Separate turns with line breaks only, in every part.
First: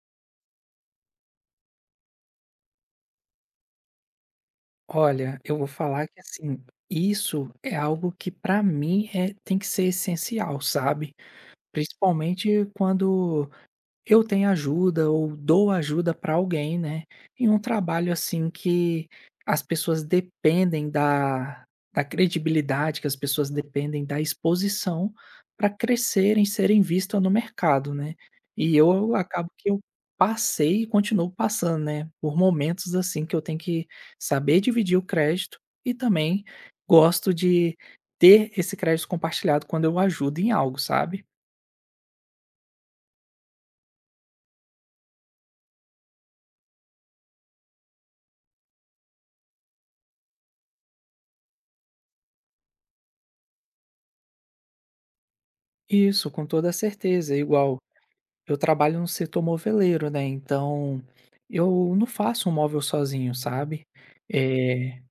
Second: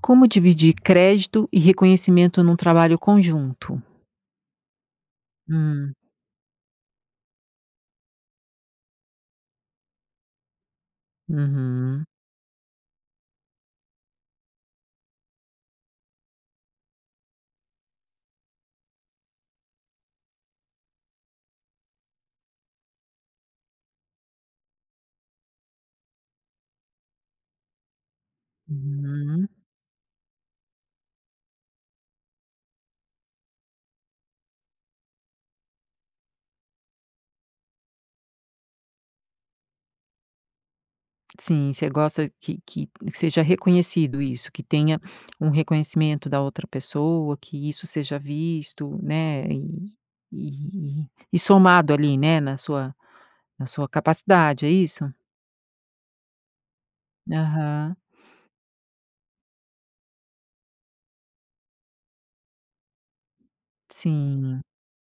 Como dividir crédito e reconhecimento num trabalho conjunto?
Olha, eu vou
Hum,
falar que assim, isso é algo que para mim tem que ser essencial, sabe.
uhum,
Principalmente quando eu tenho ajuda ou dou ajuda para alguém, né, em um trabalho, assim, que as pessoas dependem da credibilidade, que as pessoas dependem da exposição para crescerem, serem vistas no mercado, né. E eu
uhum.
acabo que eu passei e continuo passando, né, por momentos, assim, que eu tenho que saber dividir o crédito e também gosto de ter esse crédito compartilhado quando eu ajudo em algo, sabe.
Sim, você gosta que seja reconhecido isso, que tenha um reconhecimento da outra pessoa, que isso seja visto, né, e e e somado ali, né, na sua capacidade, é isso?
Isso, com toda certeza, igual.
Aham,
Eu trabalho no setor moveleiro, né, então eu não faço um móvel sozinho, sabe.
sim,
Eh,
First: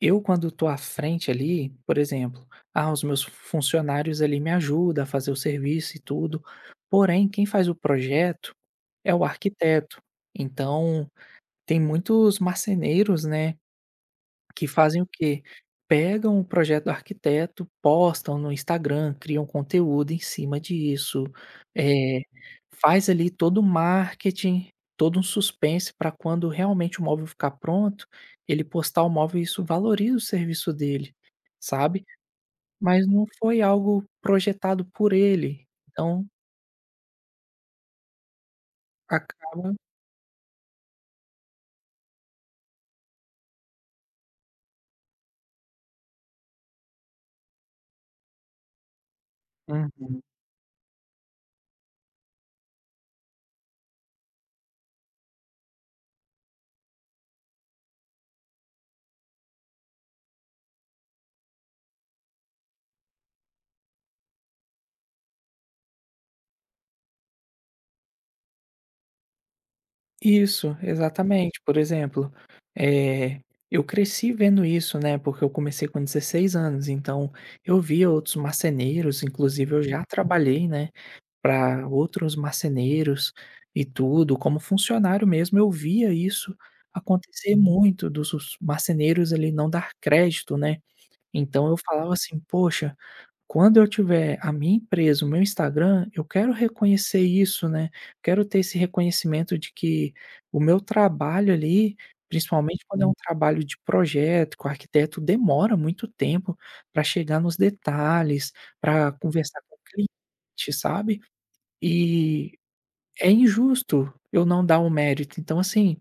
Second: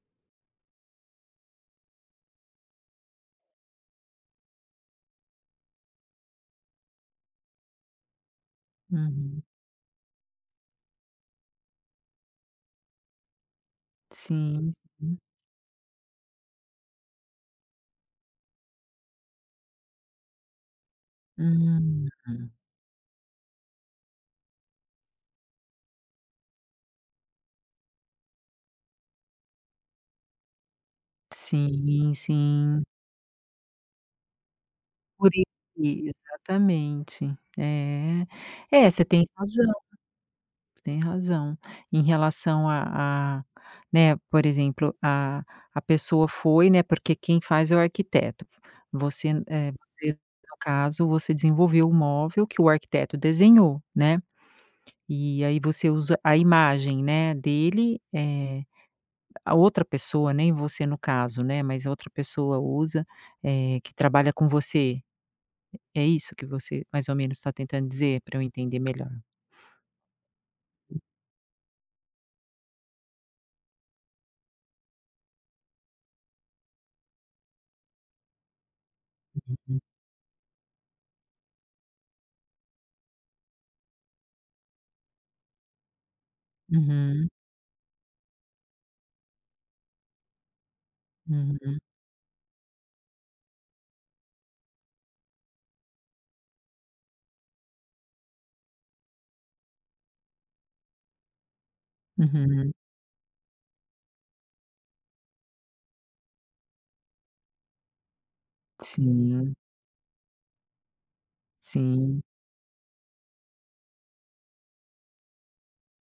eu quando tô à frente ali, por exemplo, ah, os meus funcionários ali me ajudam a fazer o serviço e tudo, porém quem faz o projeto é o
uhum,
arquiteto. Então tem muitos marceneiros, né, que
sim,
fazem o
sim.
quê? Pegam o projeto do arquiteto, postam no Instagram, criam conteúdo em cima disso,
Hum,
eh, faz ali todo o marketing, todo um suspense para quando realmente o móvel ficar pronto, ele postar o móvel e isso valoriza o serviço dele, sabe.
sim, sim.
Mas não foi algo projetado por
Por i
ele, então
exatamente. É. É, você tem
acaba.
razão, tem razão. Em relação a, né, por exemplo, a pessoa foi, né, porque quem faz é o arquiteto. Você, você
Uhum.
no caso, você desenvolveu o móvel que o arquiteto desenhou, né, e aí você usa a imagem, né, dele, a outra pessoa, nem você no caso, né, mas a outra pessoa usa, que trabalha com você. É isso que você mais ou menos está tentando dizer para eu entender melhor?
Isso, exatamente. Por exemplo, eh, eu cresci vendo isso, né, porque eu comecei com 16 anos, então eu via outros marceneiros, inclusive
Uhum,
eu já trabalhei, né, para outros marceneiros e tudo, como funcionário mesmo, eu via isso
uhum,
acontecer muito dos os marceneiros ali não dar crédito, né. Então eu
uhum,
falava assim: "Poxa, quando eu tiver a minha empresa, o meu Instagram, eu quero reconhecer isso, né, quero ter esse reconhecimento de que o meu trabalho ali,
uhum.
principalmente quando é um trabalho de projeto, que o arquiteto demora muito tempo para chegar nos detalhes, para
Sim,
conversar com o cliente, sabe,
sim,
e é injusto eu não dar o mérito. Então assim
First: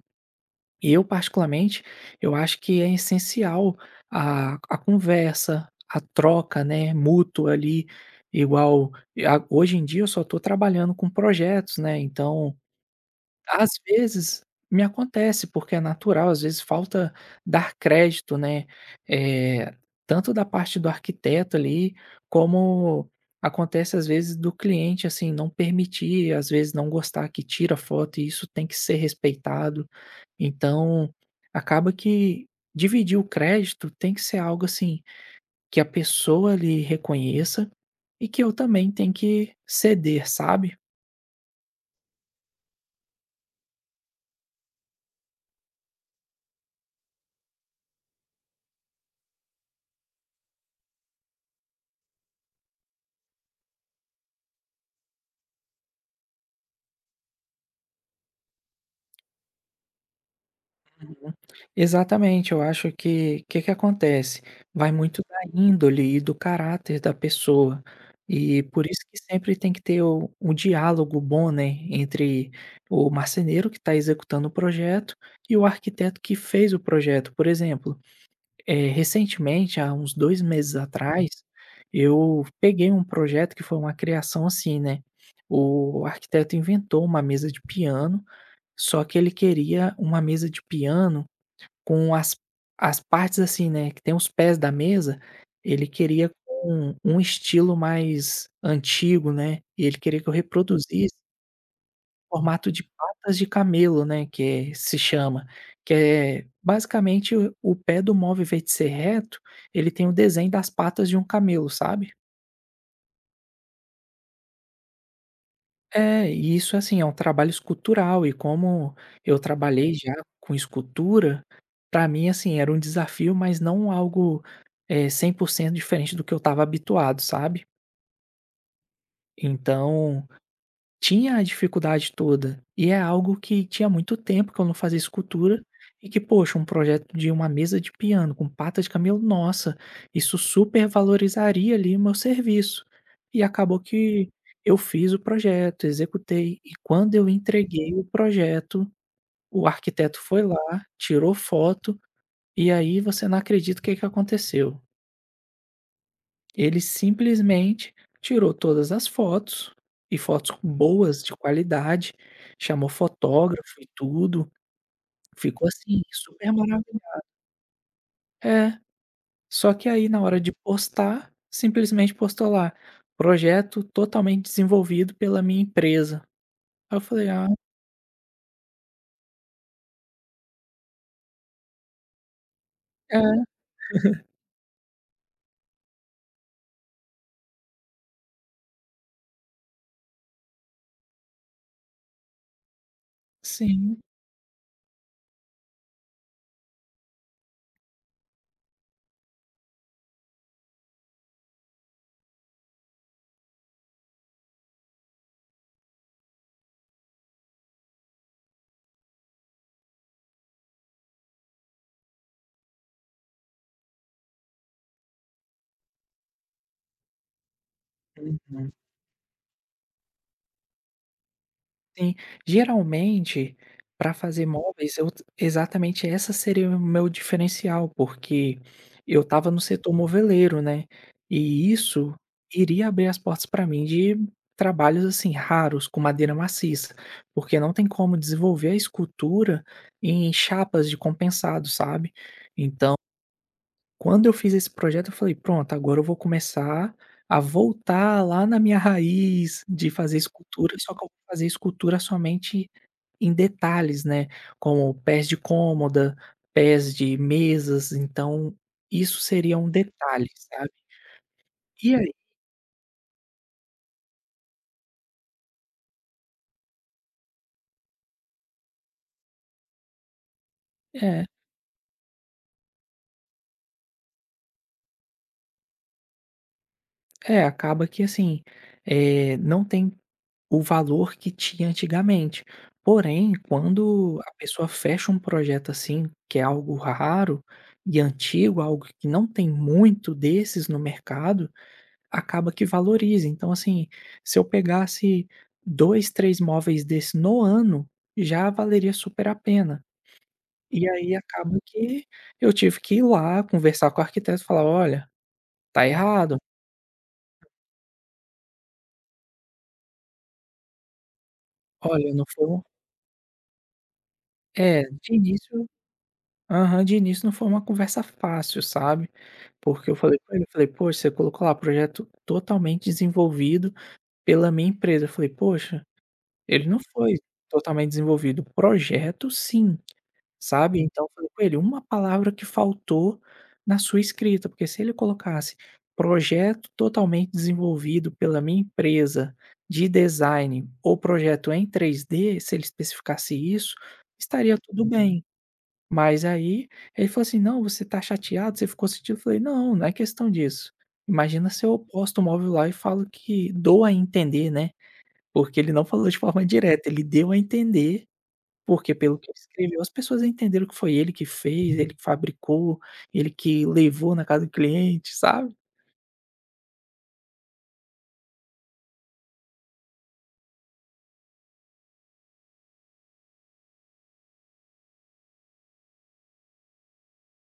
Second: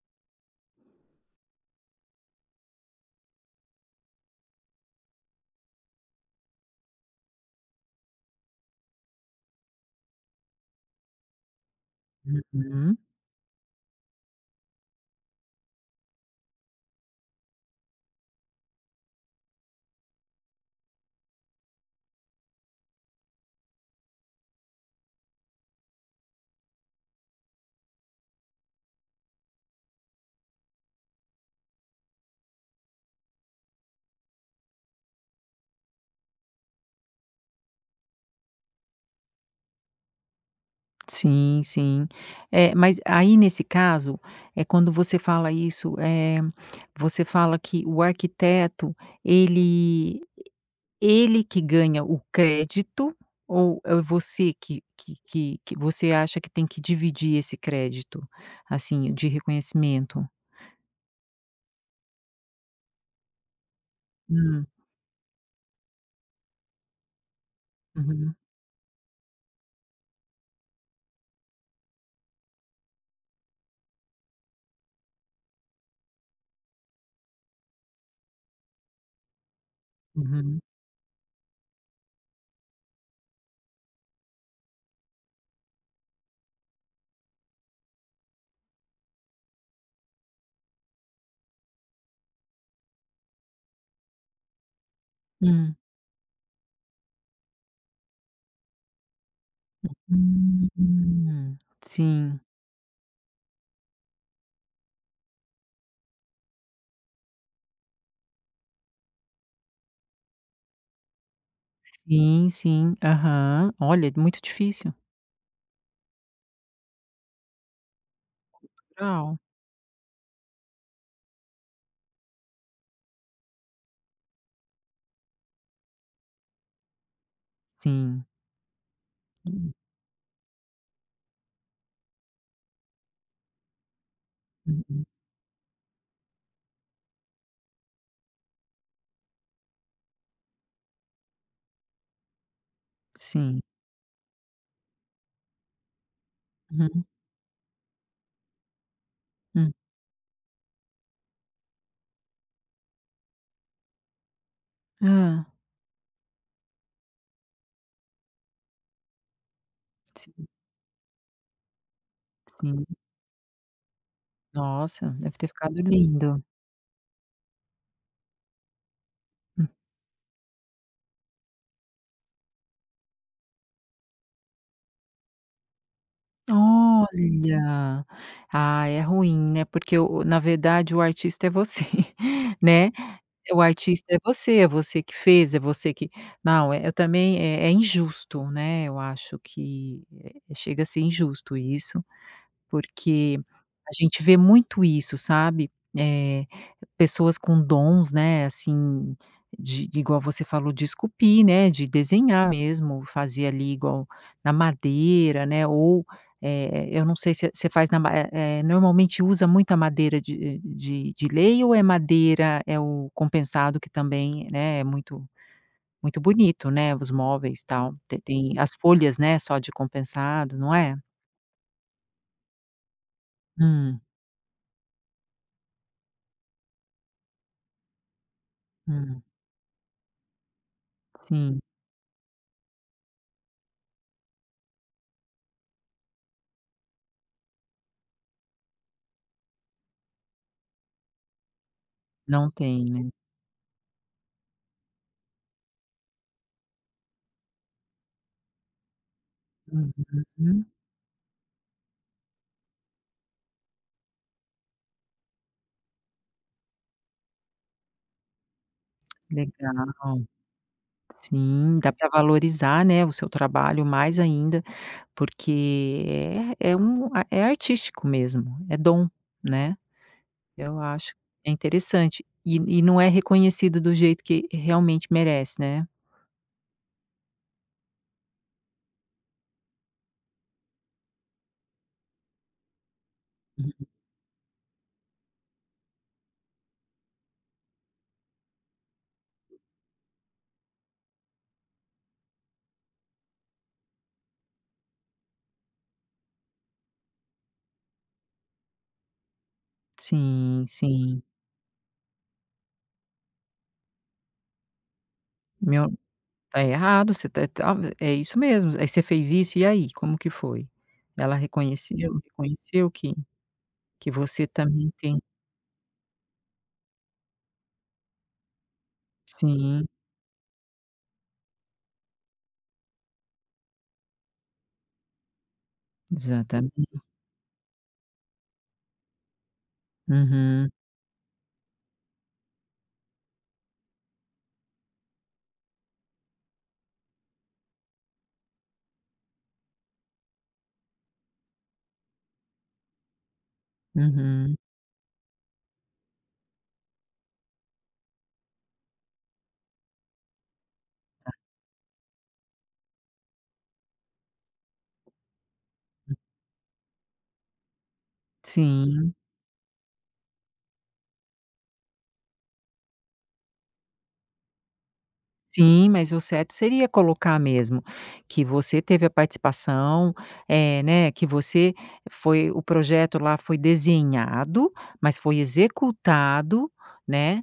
eu particularmente, eu acho que é essencial a conversa, a troca, né, mútua ali, igual e a hoje em dia eu só estou trabalhando com projetos, né, então,
uhum.
às vezes, me acontece, porque é natural, às vezes falta dar crédito, né, eh, tanto da parte do arquiteto ali, como acontece às vezes do cliente, assim, não permitir, às vezes não gostar que tira foto e isso tem que ser respeitado. Então, acaba que dividir o crédito tem que ser algo assim que a pessoa lhe reconheça e que eu também tenho que ceder, sabe?
Sim, sim. É, mas aí nesse caso, é quando você fala isso, é, você fala que o arquiteto ele ele que ganha o crédito ou é você que você acha que tem que dividir esse crédito, assim, de reconhecimento?
Uhum. Exatamente, eu acho que o que que acontece?
Hum,
Vai muito da índole e do caráter da pessoa.
uhum,
E por isso que sempre tem que ter um diálogo bom, né, entre o marceneiro que está executando o projeto e o arquiteto que fez o projeto. Por exemplo, recentemente, há uns dois
uhum.
meses atrás, eu peguei um projeto que foi uma criação assim, né, o arquiteto inventou uma mesa de piano, só que ele queria uma mesa de piano com as partes assim, né, que tem os pés da mesa,
Hum.
ele queria com um estilo mais antigo, né, e ele queria que eu reproduzisse
Hum. Sim.
formato de patas de camelo, né, que é se chama, que é basicamente o pé do móvel, ao invés de ser reto, ele tem o desenho das patas de um camelo, sabe.
Sim, sim. Aham. Olha, muito difícil.
É, e isso, assim, é um trabalho escultural e como
Rural.
eu trabalhei já com escultura, para mim, assim, era um desafio, mas não algo, é, 100% diferente do que eu estava habituado, sabe.
Sim. Hum.
Então tinha a dificuldade toda, e é algo que tinha muito tempo que eu não fazia
Uhum.
escultura, e que poxa, um projeto de uma mesa de piano com pata de camelo, nossa, isso super valorizaria ali o meu serviço. E
Sim.
acabou que eu fiz o projeto, executei, e
Uhum.
quando eu entreguei o projeto, o
Hum.
arquiteto foi lá, tirou foto, e aí você não acredita o que que aconteceu.
Hã.
Ele simplesmente tirou todas as fotos, e
Sim,
fotos boas, de qualidade,
sim.
chamou fotógrafo e tudo,
Nossa, deve ter
ficou,
ficado
assim,
lindo.
super maravilhoso. É, só que aí na hora de postar, simplesmente postou lá: "Projeto totalmente desenvolvido pela minha empresa". Aí eu falei: "Ah,
Olha! Ah, é ruim, né, porque o na verdade o artista é você, né.
é,
O artista é você que fez, é você que não, eu também é injusto, né, eu acho que, chega a ser injusto isso. Porque a
sim".
gente vê muito isso, sabe, eh, pessoas com dons, né, assim, de igual você falou, de esculpir, né, de desenhar mesmo, fazer ali igual na madeira, né, ou, eu não sei se você faz na ma eh normalmente usa muita madeira de lei ou é madeira é o compensado que também, né, é muito bonito, né, os móveis, tal, te tem
Uhum.
as folhas, né, só de compensado, não é?
Sim, geralmente,
Hum,
para fazer móveis eu exatamente essa seria o meu diferencial, porque
hum,
eu estava no setor moveleiro, né,
sim.
e isso iria abrir as portas para mim de trabalhos, assim, raros com madeira maciça, porque não tem como desenvolver a escultura em chapas de compensado, sabe.
Não tem,
Então,
né.
quando eu fiz esse projeto eu falei: "Pronto, agora eu vou começar a voltar lá na minha raiz de fazer
Uhum.
escultura, só que eu vou fazer escultura somente em detalhes, né, como pés de cômoda, pés de mesas, então isso seria um
Legal.
detalhe, sabe.
Sim, dá
E
para
aí
valorizar, né, o seu trabalho mais ainda, porque é um é artístico mesmo, é dom, né. Eu acho
é,
que é interessante. E não é reconhecido do jeito que realmente merece, né.
acaba que assim, não tem o valor que tinha antigamente. Porém,
Uhum.
quando a pessoa fecha um projeto assim, que é algo raro e antigo, algo que não tem muito desses no mercado, acaba que valoriza. Então, assim, se eu pegasse 2, 3 móveis desse no ano, já valeria super a pena.
Sim,
E aí
sim.
acaba que eu tive que ir lá conversar com o arquiteto e falar: "Olha, tá
Meu
errado.
tá errado, você tá é isso mesmo. Aí você fez isso, e aí, como que foi? Ela reconheceu,
Olha, não foi um".
reconheceu que você
É,
também
de
tem
início aham, de início não foi uma conversa fácil, sabe.
sim.
Porque eu falei com ele, eu falei: "Poxa, você colocou lá projeto totalmente desenvolvido pela minha empresa". Eu falei: "Poxa, ele não
Exatamente.
foi totalmente desenvolvido. O projeto sim".
Uhum,
Sabe, então eu falei com ele: "Uma palavra que faltou na sua escrita", porque se ele colocasse "projeto totalmente desenvolvido pela minha empresa de design" ou "projeto em 3D", se ele especificasse isso,
uhum.
estaria tudo bem. Mas aí ele falou assim: "Não, você tá chateado, você ficou sentido", eu falei: "Não, não é questão disso". Imagina se eu posto o móvel lá e falo que dou a entender, né, porque ele não falou de forma direta, ele deu a entender, porque
Sim,
pelo que ele escreveu, as pessoas entenderam que foi ele que fez, ele que fabricou, ele que levou na casa do cliente, sabe?
sim, mas o certo seria colocar mesmo que você teve a participação, né, que você foi o projeto lá foi desenhado, mas foi executado, né.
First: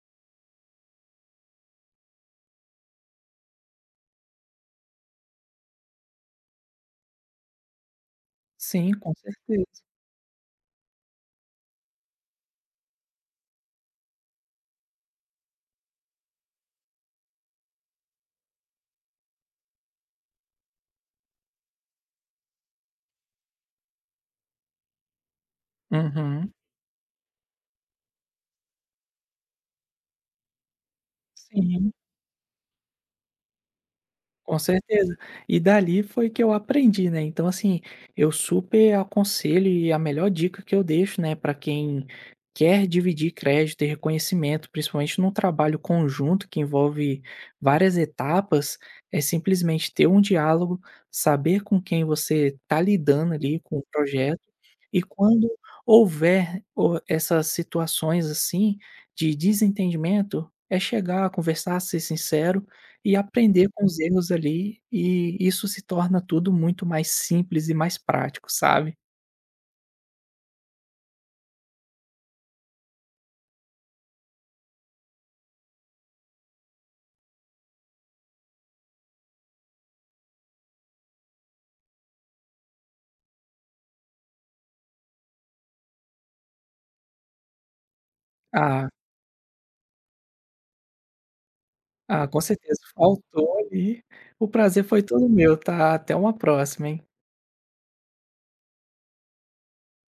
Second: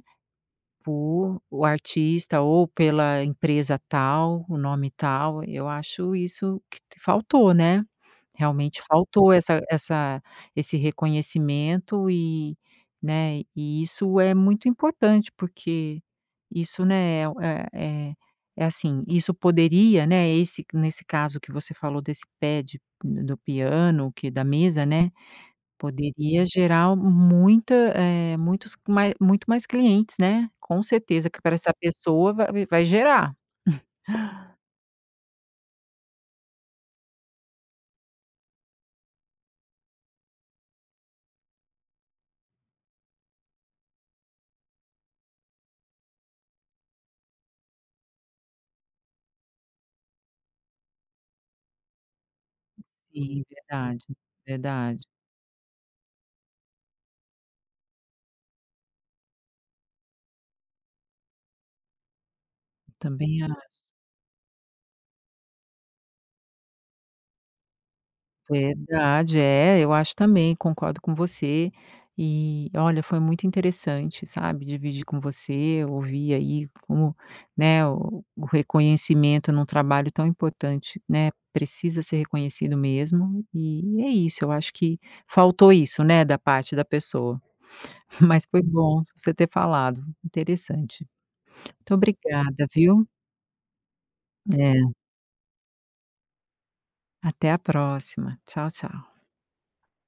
Por o artista ou pela empresa tal, o nome tal, eu acho isso que t faltou, né. Realmente
Sim, com
faltou essa
certeza.
essa esse reconhecimento e, né, e isso é muito importante, porque isso, né, é é assim, isso poderia, né, esse nesse caso que você falou desse pad do piano, que da mesa, né, poderia
Uhum.
gerar muita, muito mais clientes, né, com certeza que para essa
Sim.
pessoa vai gerar.
Com certeza. E dali foi que eu aprendi, né, então assim, eu super aconselho e a melhor dica que eu deixo, né, para quem quer dividir crédito e reconhecimento, principalmente num trabalho conjunto que envolve várias etapas, é simplesmente ter um diálogo, saber com quem você tá lidando
Sim,
ali com o
verdade,
projeto,
verdade.
e quando houver o essas situações, assim, de desentendimento, é chegar, conversar, ser sincero e
Também a
aprender com os erros ali, e isso se torna tudo muito mais simples e mais prático, sabe.
verdade, é, eu acho também, concordo com você. E olha, foi muito interessante, sabe, dividir com você, ouvir aí como, né, o reconhecimento num trabalho tão importante, né, precisa ser reconhecido mesmo, e é isso, eu acho que faltou isso, né, da parte da pessoa. Mas foi
Ah,
bom você ter falado, interessante. Muito
ah, com
obrigada,
certeza,
viu.
faltou ali, o prazer
É,
foi todo meu, tá. Até uma próxima, hein.
até a próxima. Tchau, tchau.